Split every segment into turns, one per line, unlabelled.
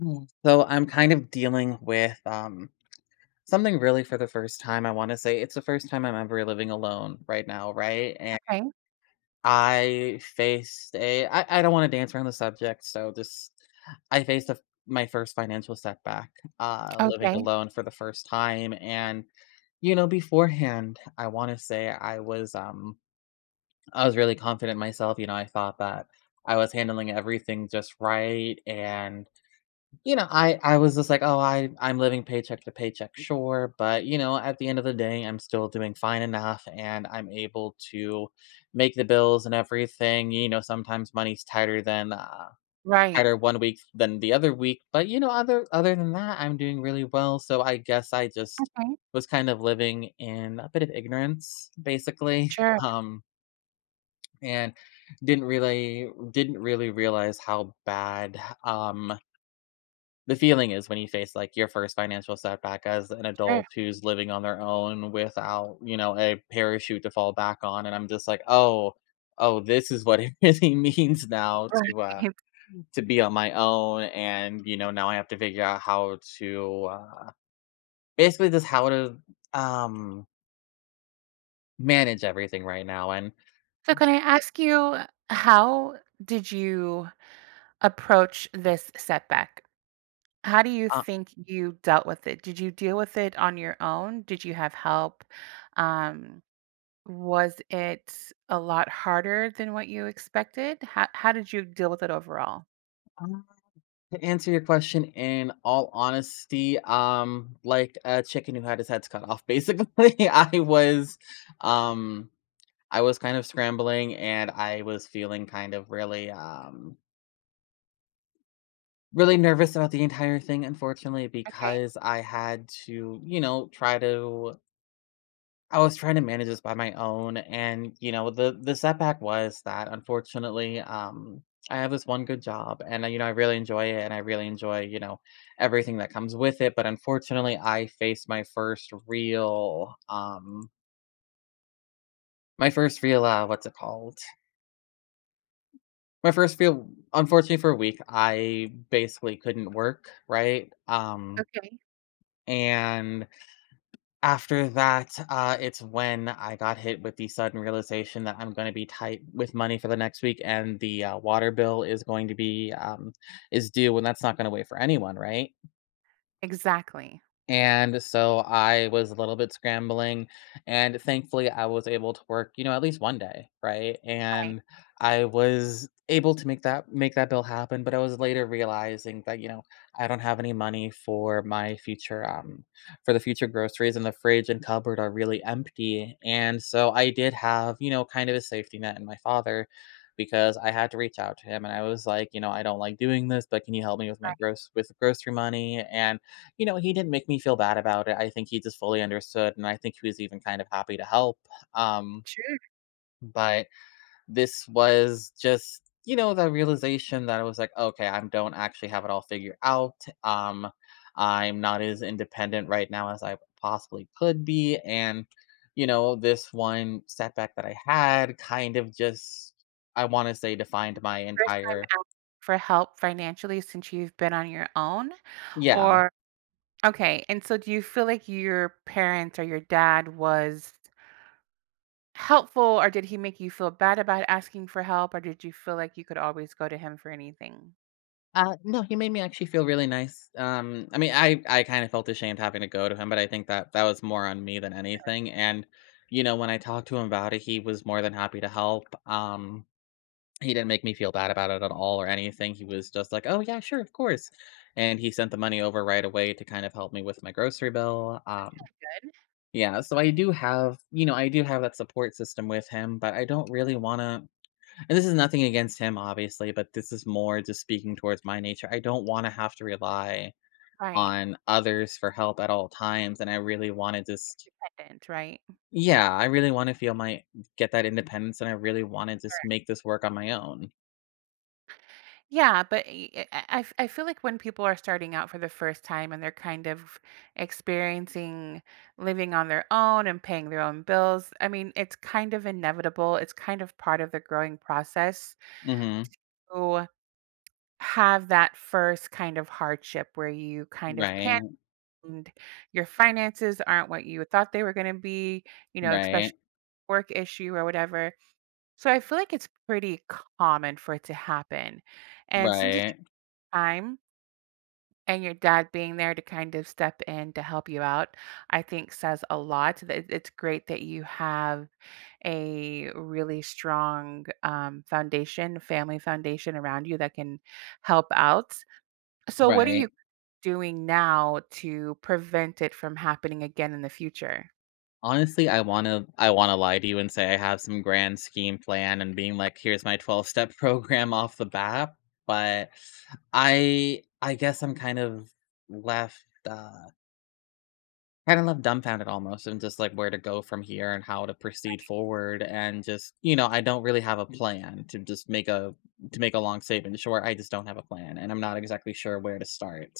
Mm. So I'm kind of dealing with something really for the first time. I want to say it's the first time I'm ever living alone right now, right? And
Okay,
I faced a I don't want to dance around the subject, so just I faced a, my first financial setback, living
okay,
alone for the first time. And you know, beforehand, I want to say I was, I was really confident in myself. You know, I thought that I was handling everything just right. And you know, I was just like, "Oh, I'm living paycheck to paycheck, sure, but, you know, at the end of the day, I'm still doing fine enough and I'm able to make the bills and everything." You know, sometimes money's tighter than
right.
tighter one week than the other week, but, you know, other than that, I'm doing really well, so I guess I just
Okay,
was kind of living in a bit of ignorance, basically.
sure,
um, and didn't really realize how bad, um the feeling is when you face, like, your first financial setback as an
sure,
adult who's living on their own without, you know, a parachute to fall back on. And I'm just like, "Oh, oh, this is what it really means now
right.
to be on my own," and, you know, now I have to figure out how to, basically just how to, um, manage everything right now and,
So can I ask you, how did you approach this setback? How do you think you dealt with it? Did you deal with it on your own? Did you have help? Um, was it a lot harder than what you expected? How did you deal with it overall?
uh to answer your question in all honesty, like a chicken who had his heads cut off, basically. I was, um I was kind of scrambling, and I was feeling kind of really, really nervous about the entire thing, unfortunately,
Okay,
because I had to, you know, try to I was trying to manage this by my own, and, you know, the setback was that, unfortunately, I have this one good job, and, I you know, I really enjoy it, and I really enjoy, you know, everything that comes with it, but unfortunately, I faced my first real, what's it called? My first real, unfortunately, for a week, I basically couldn't work, right?
okay.
And after that, it's when I got hit with the sudden realization that I'm gonna be tight with money for the next week, and the, water bill is going to be, is due, and that's not gonna wait for anyone, right?
Exactly.
And so I was a little bit scrambling, and thankfully I was able to work, you know, at least one day, right?
Right,
And I was able to make that bill happen, but I was later realizing that, you know, I don't have any money for my future, for the future groceries, and the fridge and cupboard are really empty. And so I did have, you know, kind of a safety net in my father, because I had to reach out to him and I was like, you know, I don't like doing this, but can you help me with my
right.
gross with grocery money? And you know, he didn't make me feel bad about it. I think he just fully understood, and I think he was even kind of happy to help. Um,
Sure.
but this was just, you know, the realization that I was like, okay, I don't actually have it all figured out. Um, I'm not as independent right now as I possibly could be. And, you know, this one setback that I had kind of just, I want to say, defined my
First
entire,
for help financially since you've been on your own.
yeah.
Or okay. And so do you feel like your parents or your dad was helpful, or did he make you feel bad about asking for help, or did you feel like you could always go to him for anything?
No, he made me actually feel really nice. I mean, I kind of felt ashamed having to go to him, but I think that that was more on me than anything. And you know, when I talked to him about it, he was more than happy to help. He didn't make me feel bad about it at all or anything. He was just like, "Oh yeah, sure, of course," and he sent the money over right away to kind of help me with my grocery bill. Yeah, so I do have, you know, I do have that support system with him, but I don't really want to — and this is nothing against him, obviously, but this is more just speaking towards my nature. I don't want to have to rely
Right.
on others for help at all times. And I really want to just,
Dependent, right?
yeah, I really want to feel my, get that independence. And I really want to just make this work on my own.
Yeah, but I feel like when people are starting out for the first time and they're kind of experiencing living on their own and paying their own bills, I mean, it's kind of inevitable. It's kind of part of the growing process.
Hmm.
So have that first kind of hardship where you kind of panic
Right.
and your finances aren't what you thought they were going to be, you know,
Right.
especially work issue or whatever. So I feel like it's pretty common for it to happen. And since it's
Right.
your time and your dad being there to kind of step in to help you out, I think says a lot. That it's great that you have a really strong foundation, family foundation around you that can help out. So what are
Right.
you doing now to prevent it from happening again in the future?
Honestly, I wanna lie to you and say I have some grand scheme plan and being like, "Here's my 12-step program off the bat," but I guess I'm left, uh kind of left dumbfounded almost and just, like, where to go from here and how to proceed forward, and just, you know, I don't really have a plan to just make a to make a long statement short. I just don't have a plan, and I'm not exactly sure where to start.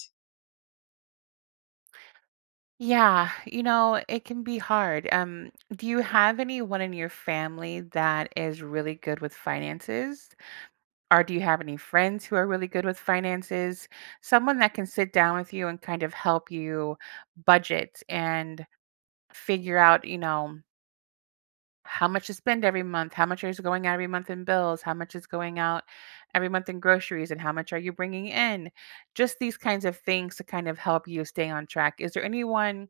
Yeah, you know, it can be hard. Do you have anyone in your family that is really good with finances? Or do you have any friends who are really good with finances? Someone that can sit down with you and kind of help you budget and figure out, you know, how much to spend every month, how much is going out every month in bills, how much is going out every month in groceries, and how much are you bringing in? Just these kinds of things to kind of help you stay on track. Is there anyone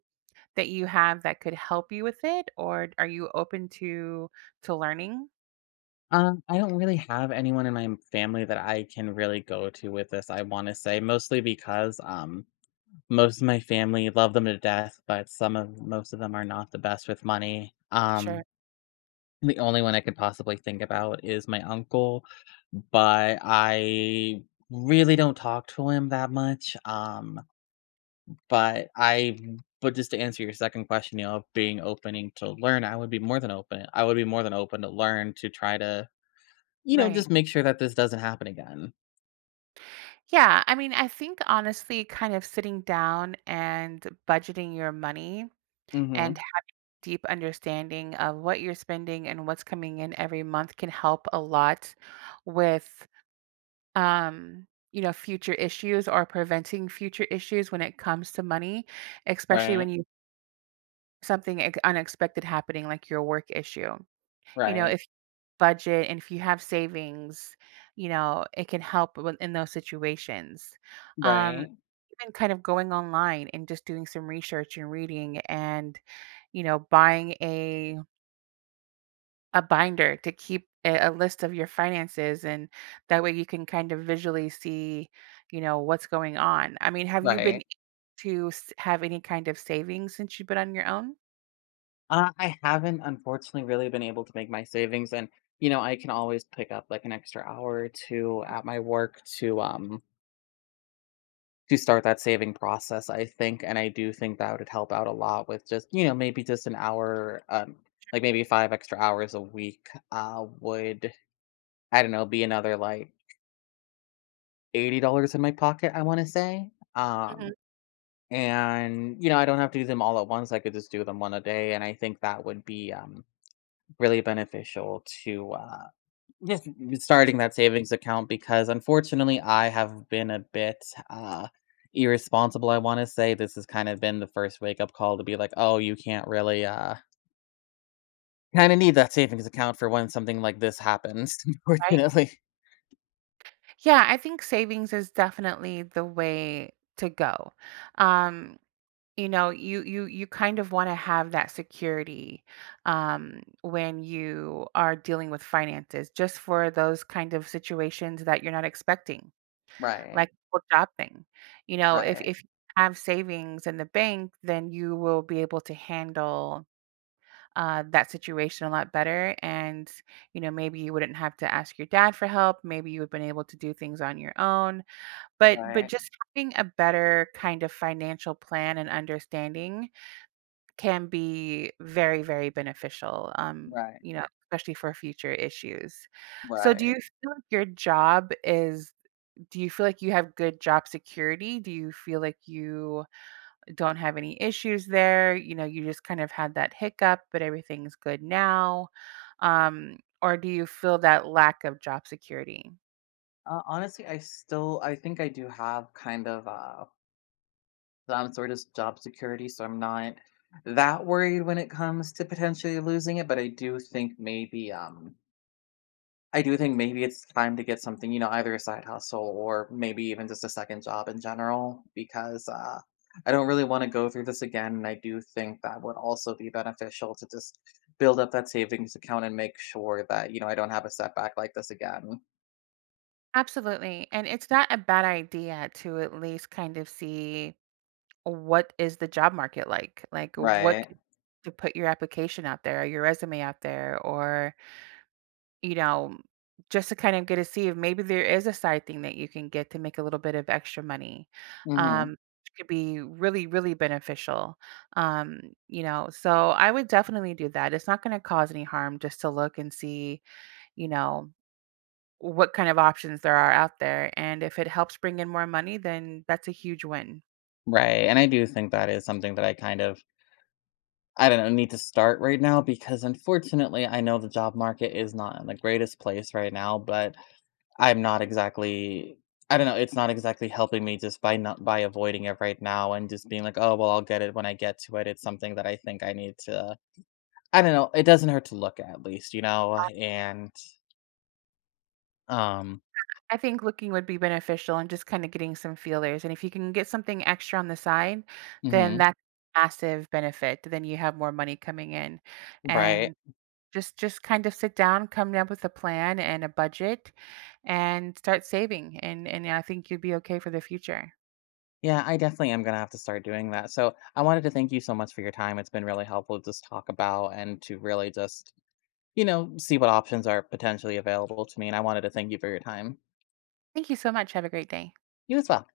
that you have that could help you with it, or are you open to learning?
I don't really have anyone in my family that I can really go to with this, I wanna say, mostly because, most of my family — love them to death — but some of most of them are not the best with money.
Sure.
The only one I could possibly think about is my uncle, but I really don't talk to him that much, but I but just to answer your second question, you know, of being opening to learn, I would be more than open to learn to try to, you know,
Right.
just make sure that this doesn't happen again.
Yeah, I mean, I think honestly kind of sitting down and budgeting your money and
Mhm.
have deep understanding of what you're spending and what's coming in every month can help a lot with, um you know, future issues or preventing future issues when it comes to money, especially when
Right,
you unexpected happening like your work issue, you know,
right,
if budget and if you have savings, you know, it can help with in those situations. Um,
right,
Even kind of going online and just doing some research and reading and, you know, buying a binder to keep a list of your finances, and that way you can kind of visually see, you know, what's going on. I mean, have you been
right.
have any kind of savings since you've been on your own?
I haven't unfortunately really been able to make my savings, and, you know, I can always pick up like an extra hour or 2 at my work to start that saving process, I think, and I do think that would help out a lot with just, you know, maybe just an hour, like maybe 5 extra hours a week, would, I don't know, be another like $80 in my pocket, I wanna say. Um
Mhm.
And, you know, I don't have to do them all at once. I could just do them one a day. And I think that would be, really beneficial to, just starting that savings account, because unfortunately I have been a bit, uh, irresponsible. I want to say this has kind of been the first wake up call to be like, oh, you can't really, kind of need that savings account for when something like this happens,
Right.
unfortunately.
Yeah, I think savings is definitely the way to go. Um, you know, you kind of want to have that security, um, when you are dealing with finances, just for those kind of situations that you're not expecting,
Right,
like what job thing. You know, if
right,
if you have savings in the bank, then you will be able to handle, that situation a lot better. And you know, maybe you wouldn't have to ask your dad for help, maybe you would have been able to do things on your own, but
right,
just having a better kind of financial plan and understanding can be very, very beneficial,
right,
you know, especially for future issues. So do you
right.
feel like your job is, do you feel like you have good job security? Do you feel like you don't have any issues there? You know, you just kind of had that hiccup, but everything's good now. Or do you feel that lack of job security?
Honestly, I think I do have kind of, some sort of job security, so I'm not that worried when it comes to potentially losing it, but I do think maybe it's time to get something, you know, either a side hustle or maybe even just a second job in general, because I don't really want to go through this again, and I do think that would also be beneficial to just build up that savings account and make sure that, you know, I don't have a setback like this again.
Absolutely. And it's not a bad idea to at least kind of see, what is the job market like? Like, what
Right.
could, to put your application out there, or your resume out there, or, you know, just to kind of get to see if maybe there is a side thing that you can get to make a little bit of extra money,
Mhm.
which could be really, really beneficial. Um, you know, so I would definitely do that. It's not going to cause any harm just to look and see, you know, what kind of options there are out there. And if it helps bring in more money, then that's a huge win.
Right. And I do think that is something that I kind of, I don't know, need to start right now, because unfortunately, I know the job market is not in the greatest place right now, but I'm not exactly, I don't know, it's not exactly helping me just by not by avoiding it right now and just being like, "Oh, well, I'll get it when I get to it." It's something that I think I need to, I don't know, it doesn't hurt to look at least, you know, and um
I think looking would be beneficial and just kind of getting some feelers. And if you can get something extra on the side, then
mhm,
that's massive benefit. Then you have more money coming in.
right.
And just kind of sit down, come up with a plan and a budget, and start saving. And I think you'd be okay for the future.
Yeah, I definitely am gonna have to start doing that. So I wanted to thank you so much for your time. It's been really helpful to just talk about, and to really just, you know, see what options are potentially available to me, and I wanted to thank you for your time.
Thank you so much. Have a great day.
You as well.